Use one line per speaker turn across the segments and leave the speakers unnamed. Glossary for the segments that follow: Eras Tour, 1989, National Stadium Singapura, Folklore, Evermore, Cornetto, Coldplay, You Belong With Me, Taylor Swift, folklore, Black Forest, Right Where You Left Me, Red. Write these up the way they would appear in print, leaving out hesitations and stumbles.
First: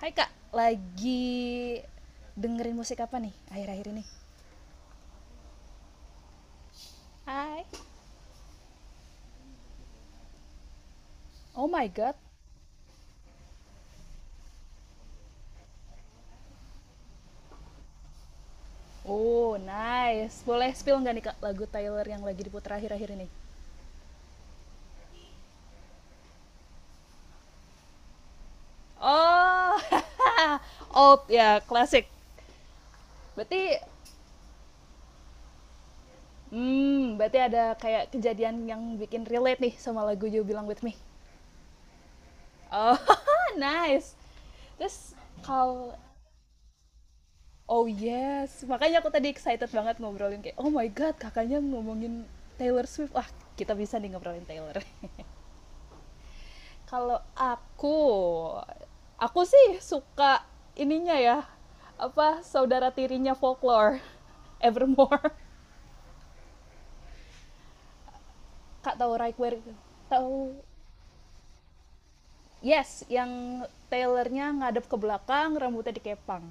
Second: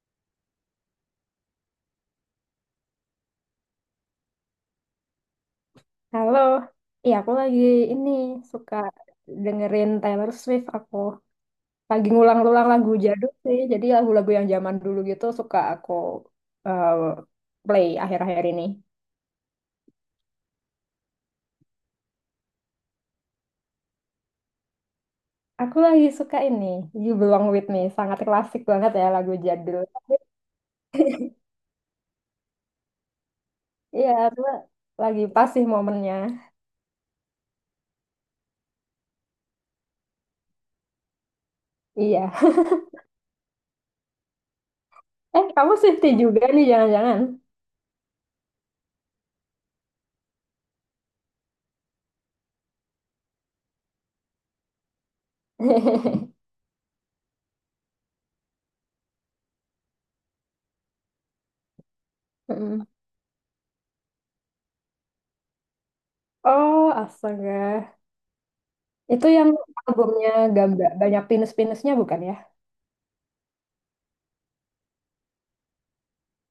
Hai Kak, lagi dengerin musik apa nih akhir-akhir ini?
Halo, iya aku lagi
Hai.
ini suka dengerin Taylor Swift aku.
Oh my
Lagi
god.
ngulang-ulang lagu jadul sih, jadi lagu-lagu yang zaman dulu gitu suka aku eh, play akhir-akhir ini.
Oh, nice. Boleh spill nggak nih Kak lagu Tyler yang lagi diputar akhir-akhir ini?
Aku lagi suka ini, You Belong With Me, sangat klasik banget ya lagu
Oh.
jadul.
Oh, ya, klasik. Berarti
Iya, cuma lagi pas sih momennya.
berarti ada kayak kejadian yang bikin relate nih sama lagu You Belong With Me.
Iya.
Oh, nice. Terus
Eh, kamu
kalau.
Swiftie juga nih jangan-jangan.
Oh yes, makanya aku tadi excited banget ngobrolin kayak, "Oh my god, Kakaknya ngomongin Taylor Swift. Wah, kita bisa nih ngobrolin Taylor." Kalau aku sih suka ininya ya, apa,
Mm.
saudara tirinya Folklore, Evermore.
Oh, astaga.
Kak tahu
Itu
Right
yang
Where,
albumnya
tahu.
gambar banyak pinus-pinusnya bukan ya?
Yes, yang Taylornya ngadep ke belakang, rambutnya dikepang.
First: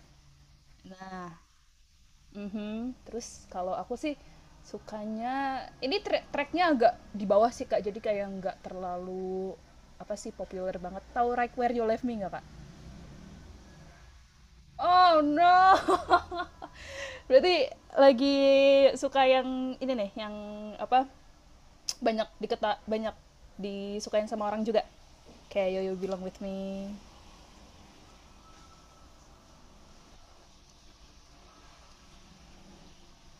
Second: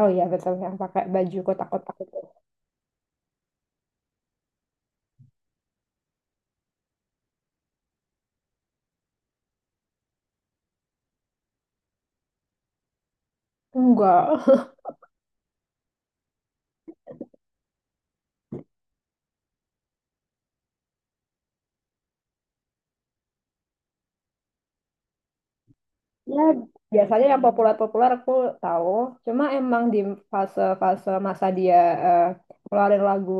Oh iya betul yang pakai
Nah,
baju kotak-kotak itu.
mhm, terus kalau aku sih sukanya ini trek treknya agak di bawah sih Kak, jadi kayak nggak terlalu apa sih populer banget. Tahu Right Where You Left Me nggak Kak?
Enggak.
Oh no, berarti lagi suka yang ini nih, yang apa banyak disukain sama orang juga. Kayak Yo You Belong With
Ya
Me.
biasanya yang populer-populer aku tahu. Cuma emang di fase-fase masa dia eh, keluarin lagu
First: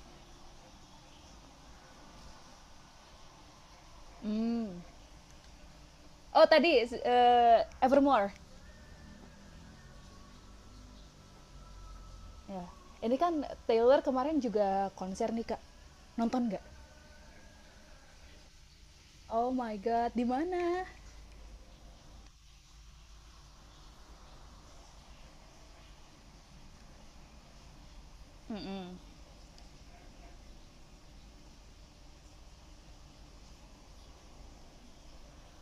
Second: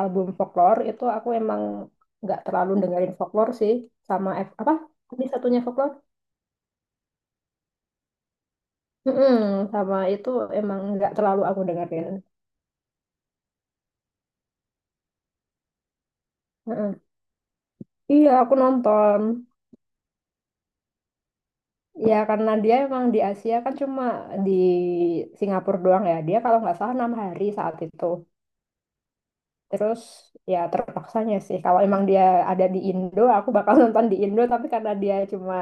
album folklore itu aku emang nggak terlalu dengerin folklore sih sama
Hmm.
apa tadi satunya folklore?
Oh tadi, Evermore.
Mm-mm, sama itu emang nggak terlalu aku dengerin.
Ya. Ini kan Taylor kemarin juga konser nih Kak. Nonton nggak?
Mm-mm. Iya aku nonton.
Oh my god, di mana?
Ya karena dia emang di Asia kan cuma di Singapura doang ya. Dia kalau nggak salah 6 hari saat itu.
Mm-mm.
Terus ya terpaksanya sih. Kalau emang dia ada di Indo, aku bakal nonton di Indo. Tapi karena dia cuma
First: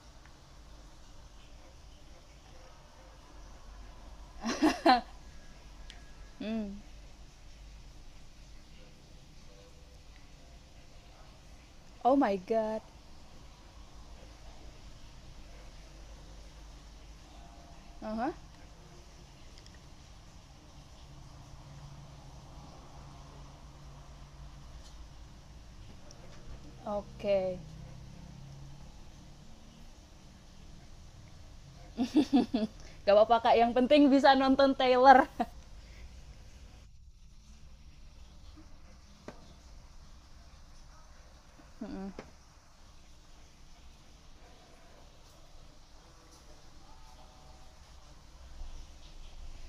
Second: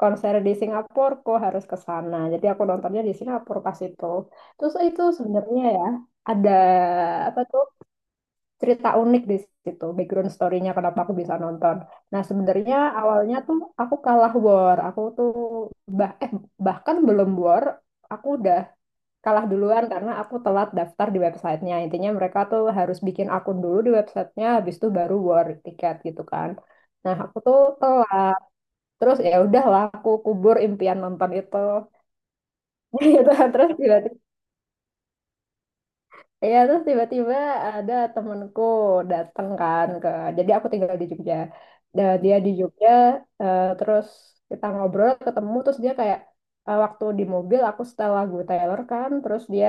konser di Singapura, kok harus ke sana. Jadi aku nontonnya di Singapura pas itu. Terus itu sebenarnya ya ada
Mm.
apa tuh cerita unik di situ. Background story-nya kenapa aku bisa nonton.
Oh
Nah
my
sebenarnya
god.
awalnya tuh aku kalah war. Aku tuh bah eh bahkan belum war. Aku
Aha.
udah kalah duluan karena aku telat daftar di websitenya. Intinya mereka tuh harus bikin akun dulu di websitenya, habis itu baru war tiket gitu kan. Nah aku tuh
Oke.
telat, terus ya udahlah aku kubur impian nonton itu.
Gak
Gitu.
apa-apa Kak,
Terus
yang penting
tiba-tiba
bisa nonton Taylor.
Iya, terus tiba-tiba ada temenku datang kan jadi aku tinggal di Jogja. Dan
Mm-mm.
dia di Jogja, terus kita ngobrol, ketemu, terus dia kayak, waktu di mobil aku setel lagu Taylor kan, terus dia,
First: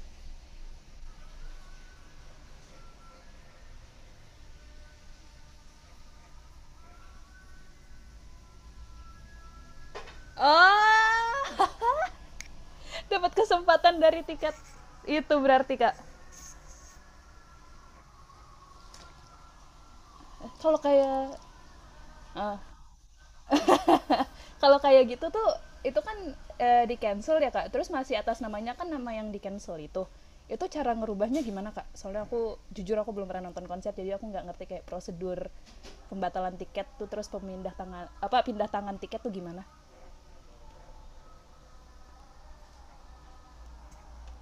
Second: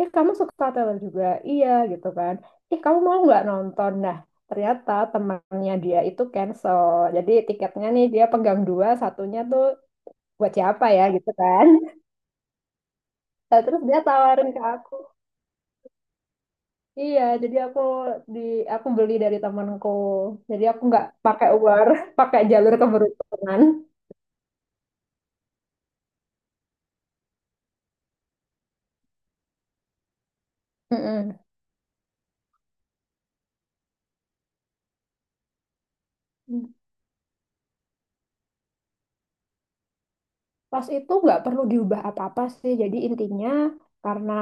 eh kamu suka Taylor juga? Iya gitu kan. Ih kamu mau nggak nonton? Nah ternyata temannya dia itu cancel, jadi tiketnya nih dia pegang dua, satunya tuh buat siapa ya gitu kan.
Oh, dapat
Nah, terus
kesempatan
dia
dari
tawarin
tiket
ke aku.
itu berarti Kak.
Iya, jadi di aku beli dari temanku. Jadi
Kalau
aku nggak
kayak
pakai Uber, pakai
ah,
jalur keberuntungan.
kalau kayak gitu tuh itu kan, di cancel ya kak. Terus masih atas namanya kan nama yang di cancel itu. Itu cara
Mm-mm.
ngerubahnya gimana kak? Soalnya aku jujur aku belum pernah nonton konser jadi aku nggak ngerti kayak prosedur pembatalan tiket tuh, terus pemindah tangan apa pindah tangan tiket tuh gimana?
Pas itu nggak perlu diubah apa-apa sih. Jadi intinya karena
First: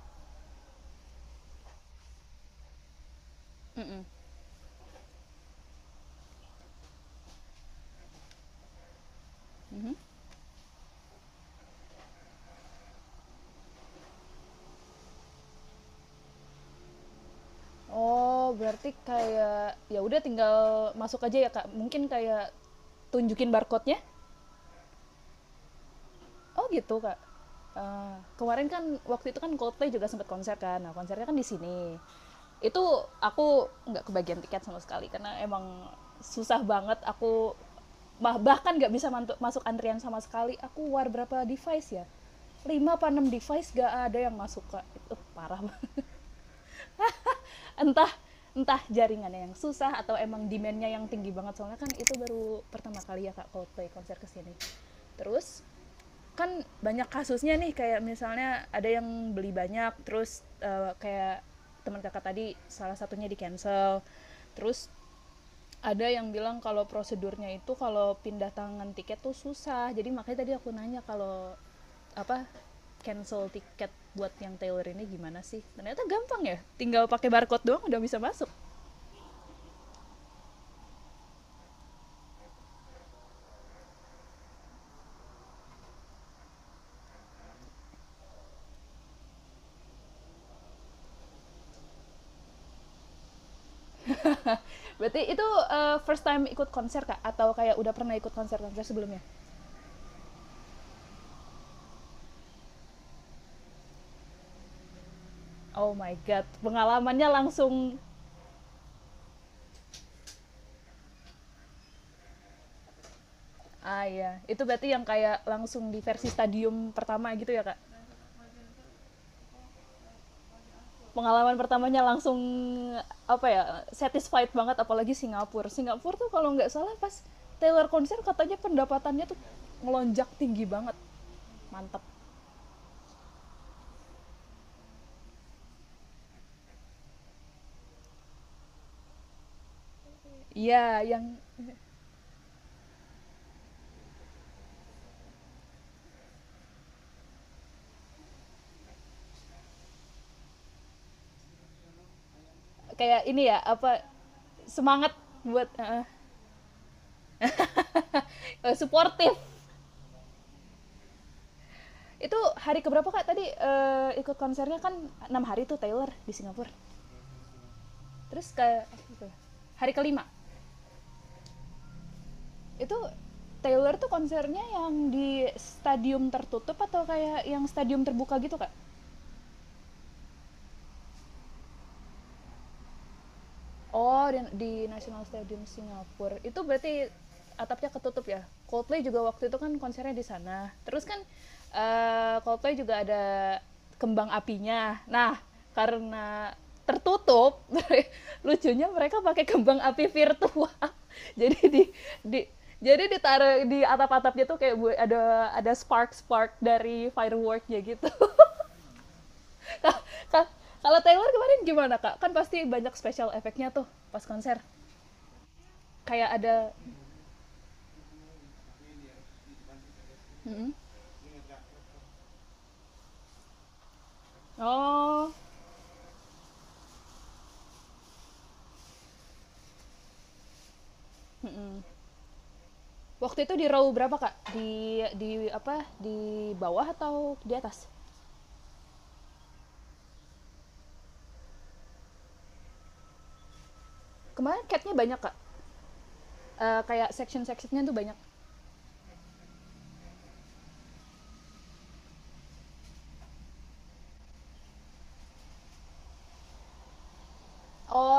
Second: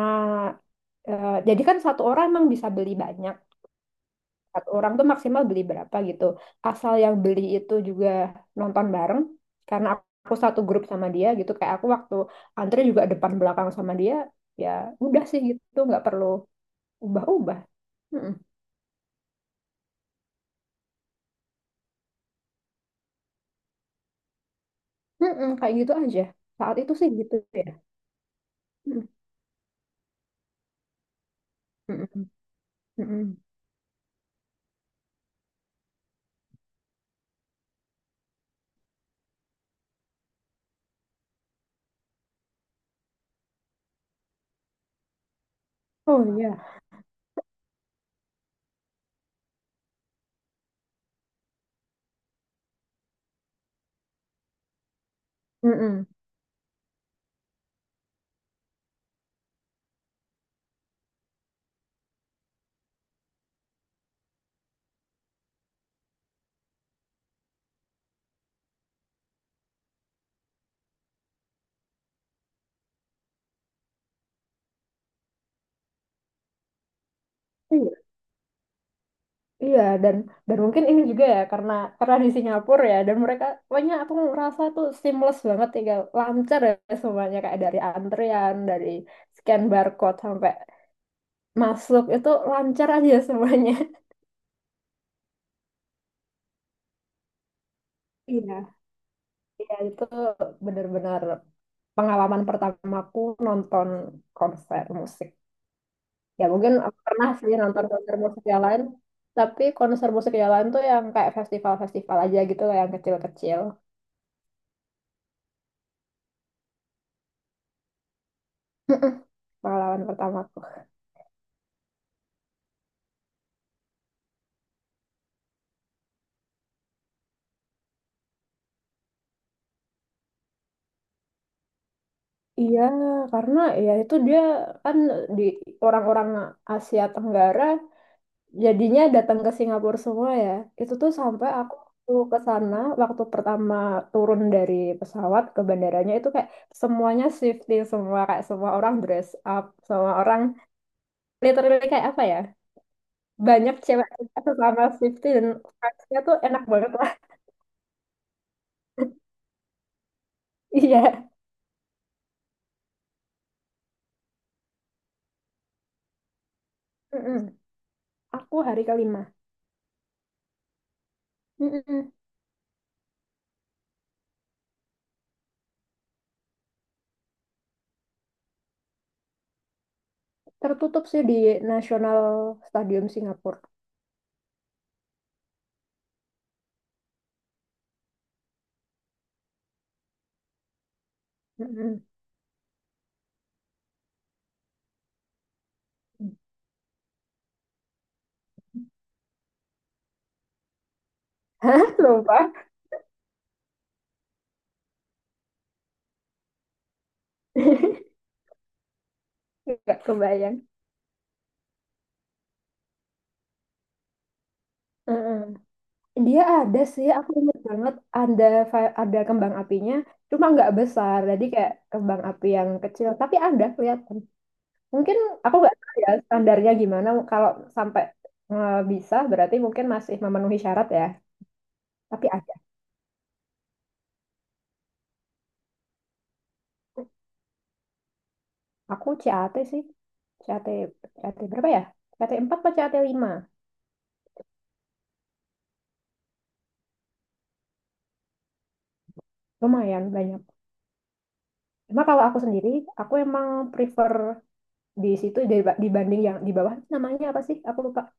jadi kan satu orang emang bisa beli banyak.
Mm-mm.
Satu orang tuh maksimal beli berapa gitu. Asal yang beli itu juga nonton bareng. Karena
Mhm.
aku satu grup sama dia gitu. Kayak aku waktu antri juga depan belakang sama dia. Ya udah sih gitu, nggak perlu ubah-ubah.
Oh berarti kayak ya udah tinggal masuk aja ya kak. Mungkin kayak tunjukin barcode-nya.
Mm-mm, kayak gitu aja.
Oh
Saat itu
gitu,
sih
Kak.
gitu ya.
Eee, kemarin kan
Mm,
waktu itu kan Coldplay juga sempat konser kan, nah konsernya kan di sini.
mm-mm,
Itu
mm-mm.
aku nggak kebagian tiket sama sekali karena emang susah banget, aku bahkan nggak bisa mantu masuk antrian sama sekali. Aku war berapa device ya? Lima, apa 6 device nggak ada yang masuk, Kak. Itu parah banget.
Oh iya.
Entah entah jaringannya yang susah atau emang demand-nya yang tinggi banget, soalnya kan itu baru pertama kali ya Kak Coldplay konser ke sini. Terus
Mm-mm.
kan banyak kasusnya nih kayak misalnya ada yang beli banyak terus, kayak teman kakak tadi salah satunya di cancel, terus ada yang bilang kalau prosedurnya itu kalau pindah tangan tiket tuh susah, jadi makanya tadi aku nanya kalau apa cancel tiket buat yang Taylor ini gimana sih, ternyata gampang ya tinggal pakai barcode doang udah
Iya,
bisa masuk.
iya dan mungkin ini juga ya karena di Singapura ya dan mereka banyak, aku ngerasa tuh seamless banget, tinggal lancar ya semuanya, kayak dari antrian, dari scan barcode sampai masuk itu lancar aja semuanya.
Berarti itu first time ikut konser kak atau kayak udah pernah ikut konser
Iya,
konser sebelumnya?
iya itu benar-benar pengalaman pertamaku nonton konser musik.
Oh my
Ya
god,
mungkin aku
pengalamannya
pernah sih nonton
langsung.
konser musik yang lain, tapi konser musik yang lain tuh yang kayak festival-festival aja gitu loh, yang kecil-kecil.
Ah iya, itu berarti yang kayak langsung di versi stadium pertama gitu ya kak?
Pengalaman pertamaku.
Pengalaman pertamanya langsung apa ya, satisfied banget, apalagi Singapura. Singapura tuh kalau nggak salah pas Taylor konser katanya pendapatannya tuh melonjak tinggi banget, mantap.
Iya, karena ya itu dia kan di orang-orang Asia Tenggara jadinya datang ke Singapura semua ya. Itu
Iya,
tuh
yang
sampai aku tuh ke sana waktu pertama turun dari pesawat ke bandaranya itu kayak semuanya shifting semua, kayak semua orang dress up, semua orang literally kayak apa ya?
kayak ini ya
Banyak
apa,
cewek sesama
semangat
Swiftie dan
buat
vibes-nya tuh enak banget lah.
suportif.
Iya.
Itu hari keberapa kak tadi ikut konsernya, kan 6 hari tuh Taylor di Singapura.
Mm-mm.
Terus
Aku
ke
hari kelima.
hari ke-5
Mm-mm.
itu Taylor tuh konsernya yang di stadium tertutup atau kayak yang stadium terbuka gitu kak?
Tertutup sih di National Stadium Singapura.
Oh, di National Stadium Singapura. Itu berarti atapnya ketutup ya? Coldplay juga waktu itu kan konsernya di sana. Terus kan,
Mm-mm.
Coldplay juga ada kembang apinya. Nah, karena tertutup, lucunya mereka pakai kembang api virtual. Jadi
Hah?
di
Lupa?
jadi ditaruh di atap-atapnya tuh kayak ada spark-spark dari fireworknya gitu.
Nggak
Ka-
kebayang.
Kalau Taylor kemarin gimana kak? Kan pasti banyak special efeknya tuh pas konser
Mm-mm.
kayak
Dia
ada.
ada sih, aku ingat banget ada ada kembang apinya, cuma nggak
Mm-mm.
besar, jadi kayak kembang api yang kecil, tapi ada, kelihatan. Mungkin
Oh.
aku nggak tahu ya standarnya gimana, kalau sampai bisa berarti mungkin masih memenuhi syarat ya.
Mm-mm.
Tapi ada.
Waktu itu di row berapa kak, di apa di bawah atau di atas?
Aku CAT sih. CAT, CAT berapa ya? CAT 4 atau CAT 5.
Kemarin catnya banyak kak. Kayak section sectionnya tuh banyak.
Lumayan banyak. Cuma kalau aku sendiri, aku emang prefer di situ, dibanding yang di bawah namanya apa sih? Aku lupa.
Oh,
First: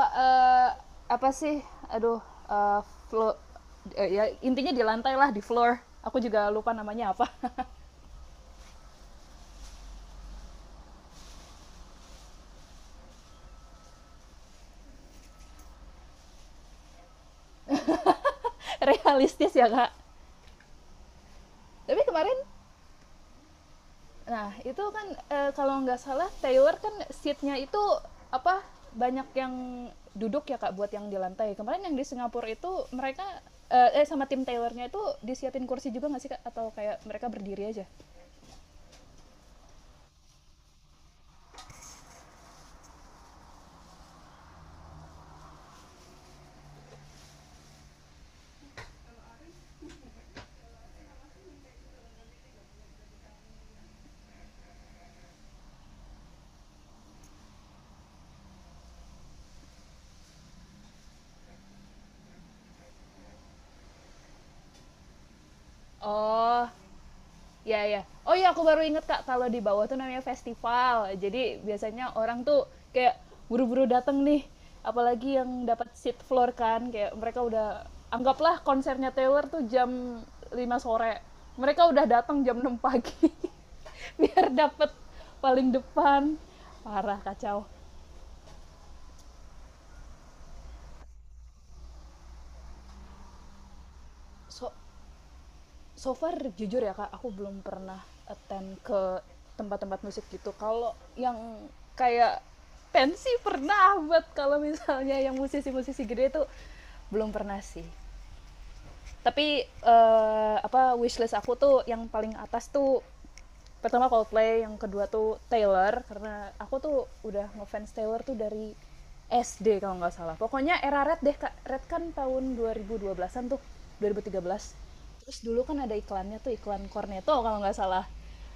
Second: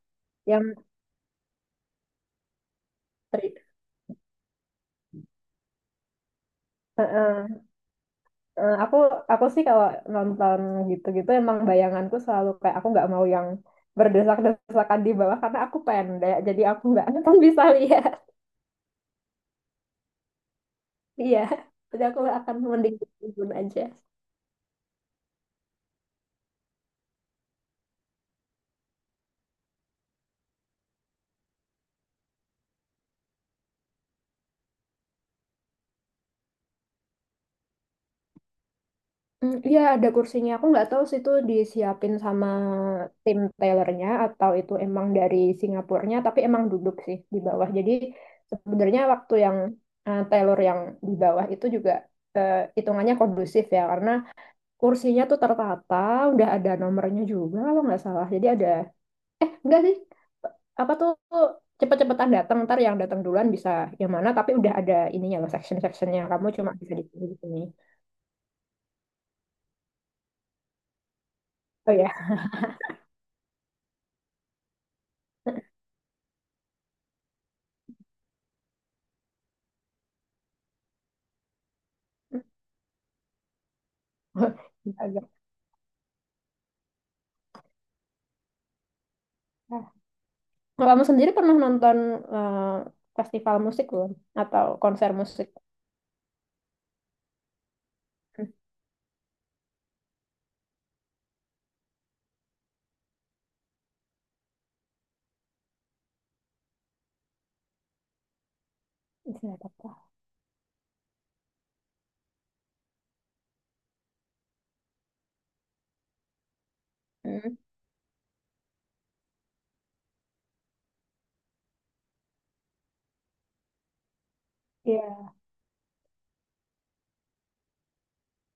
Yang
apa sih? Aduh, eh, flo-
tri-
Ya intinya di lantai lah di floor, aku juga lupa
eh,
namanya apa.
eh, eh, aku sih kalau nonton gitu-gitu emang bayanganku selalu kayak aku nggak mau yang berdesak-desakan di bawah karena aku pendek jadi aku nggak akan bisa lihat.
Realistis ya kak,
Iya,
tapi
jadi aku
kemarin.
akan mending di tribun aja.
Nah, itu kan, kalau nggak salah Taylor kan seatnya itu apa banyak yang duduk ya kak buat yang di lantai. Kemarin yang di Singapura itu mereka sama tim Taylornya itu disiapin kursi juga nggak sih kak atau kayak mereka berdiri aja?
Mm, iya ada kursinya. Aku nggak tahu sih itu disiapin sama tim tailornya atau itu emang dari Singapurnya, tapi emang duduk sih di bawah. Jadi sebenarnya waktu yang tailor yang di bawah itu juga hitungannya kondusif ya, karena kursinya tuh tertata, udah ada nomornya juga kalau nggak salah. Jadi ada, eh enggak sih, apa tuh cepet-cepetan datang, ntar yang datang duluan bisa yang mana, tapi udah ada ininya loh section-sectionnya. Kamu
Oh,
cuma bisa di sini di sini.
ya, ya. Oh iya aku baru inget Kak, kalau di bawah tuh namanya festival. Jadi
Oh
biasanya
ya.
orang tuh kayak buru-buru datang nih, apalagi yang dapat seat floor kan, kayak mereka udah anggaplah konsernya Taylor tuh jam 5 sore. Mereka udah datang jam 6 pagi biar dapat
Agak.
paling depan. Parah kacau.
Nah, kamu sendiri pernah nonton eh, festival musik belum? Atau
So,
konser musik?
so far jujur ya kak aku belum pernah
Hmm.
attend ke tempat-tempat musik gitu, kalau yang kayak pensi pernah, buat kalau misalnya yang musisi-musisi gede itu belum pernah sih,
Itu
tapi
apa?
apa wishlist aku tuh yang paling atas tuh pertama Coldplay yang kedua tuh Taylor, karena aku tuh udah
Hmm.
ngefans Taylor tuh dari SD kalau nggak salah pokoknya era Red deh. Red kan tahun 2012an tuh 2013,
Iya.
terus dulu kan ada iklannya tuh iklan Cornetto kalau nggak salah.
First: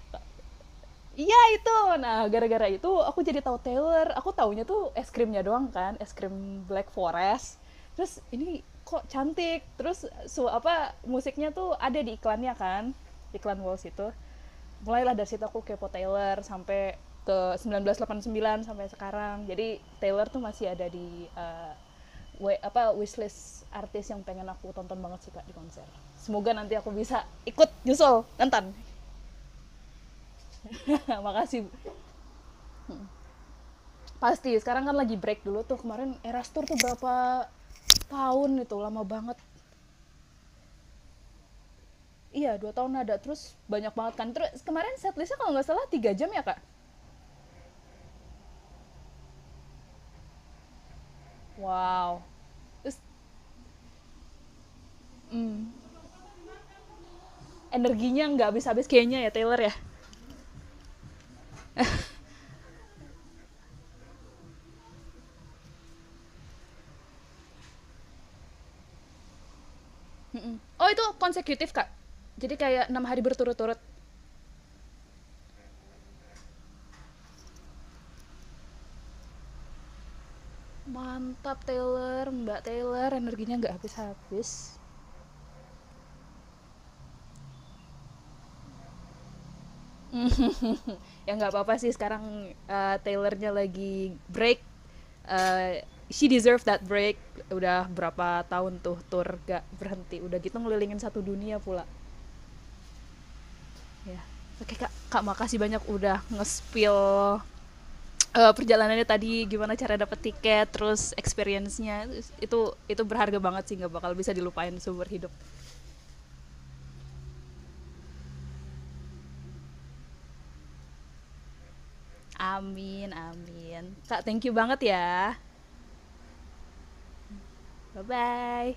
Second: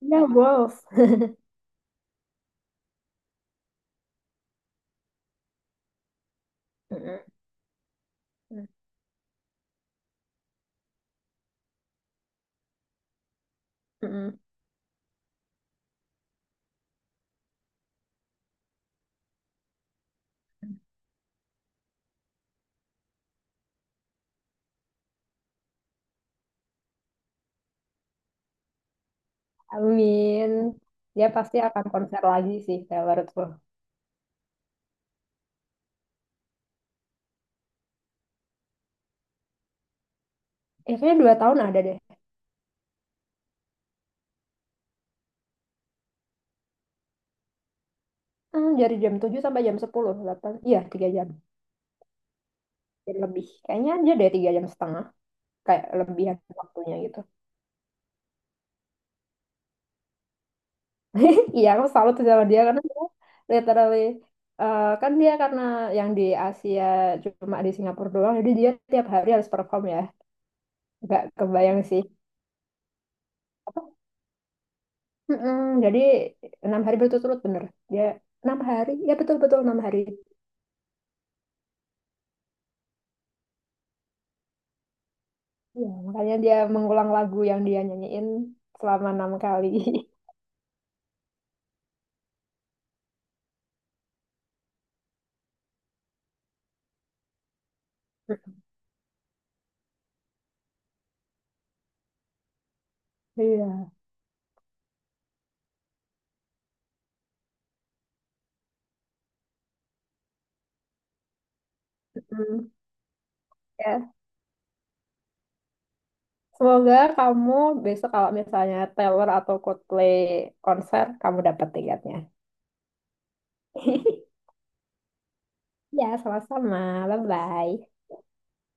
Iya, Wolf.
Iya itu. Nah, gara-gara itu aku jadi tahu Taylor. Aku taunya tuh es krimnya doang kan, es krim Black
Mm-mm.
Forest. Terus ini kok cantik. Terus apa musiknya tuh ada di iklannya kan, iklan Walls itu.
Mm-mm.
Mulailah dari situ aku kepo Taylor sampai ke 1989 sampai sekarang, jadi Taylor tuh masih ada di apa wishlist artis yang pengen aku tonton banget sih kak di konser, semoga nanti aku bisa ikut nyusul nonton.
Amin. Dia pasti
Makasih.
akan konser lagi sih, Taylor Swift.
Pasti sekarang kan lagi break dulu tuh, kemarin Eras Tour tuh berapa tahun, itu lama banget,
Eh, kayaknya 2 tahun ada deh.
iya 2 tahun ada, terus banyak banget kan, terus kemarin setlistnya kalau nggak salah 3 jam ya kak.
Hmm, dari jam 7 sampai jam 10 8. Iya, 3 jam.
Wow. Terus
Jadi lebih. Kayaknya dia deh 3,5 jam. Kayak lebihan waktunya gitu.
energinya nggak habis-habis kayaknya ya Taylor ya.
Iya, aku salut sama dia karena dia literally kan dia karena yang di Asia cuma di Singapura doang, jadi dia tiap hari harus perform ya.
Mm. Oh itu
Gak
konsekutif
kebayang
kak.
sih.
Jadi kayak 6 hari berturut-turut.
Apa? Mm-mm, jadi 6 hari berturut-turut bener. Dia 6 hari, ya betul-betul 6 hari.
Mantap Taylor, Mbak Taylor, energinya nggak habis-habis.
Iya, makanya dia mengulang lagu yang dia nyanyiin selama 6 kali.
Ya nggak apa-apa sih sekarang, Taylornya lagi break. Eh, she deserve that break. Udah berapa tahun tuh tour gak berhenti. Udah gitu ngelilingin satu dunia pula.
Iya.
Ya. Oke Kak, makasih banyak udah nge-spill perjalanannya tadi gimana cara dapet tiket, terus experience-nya itu
Mm.
itu berharga banget sih nggak bakal
Ya.
bisa dilupain seumur hidup.
Semoga kamu besok kalau misalnya Taylor atau Coldplay konser, kamu dapat tiketnya.
Amin amin. Kak, thank you banget ya.
Ya, sama-sama. Bye-bye.
Bye-bye.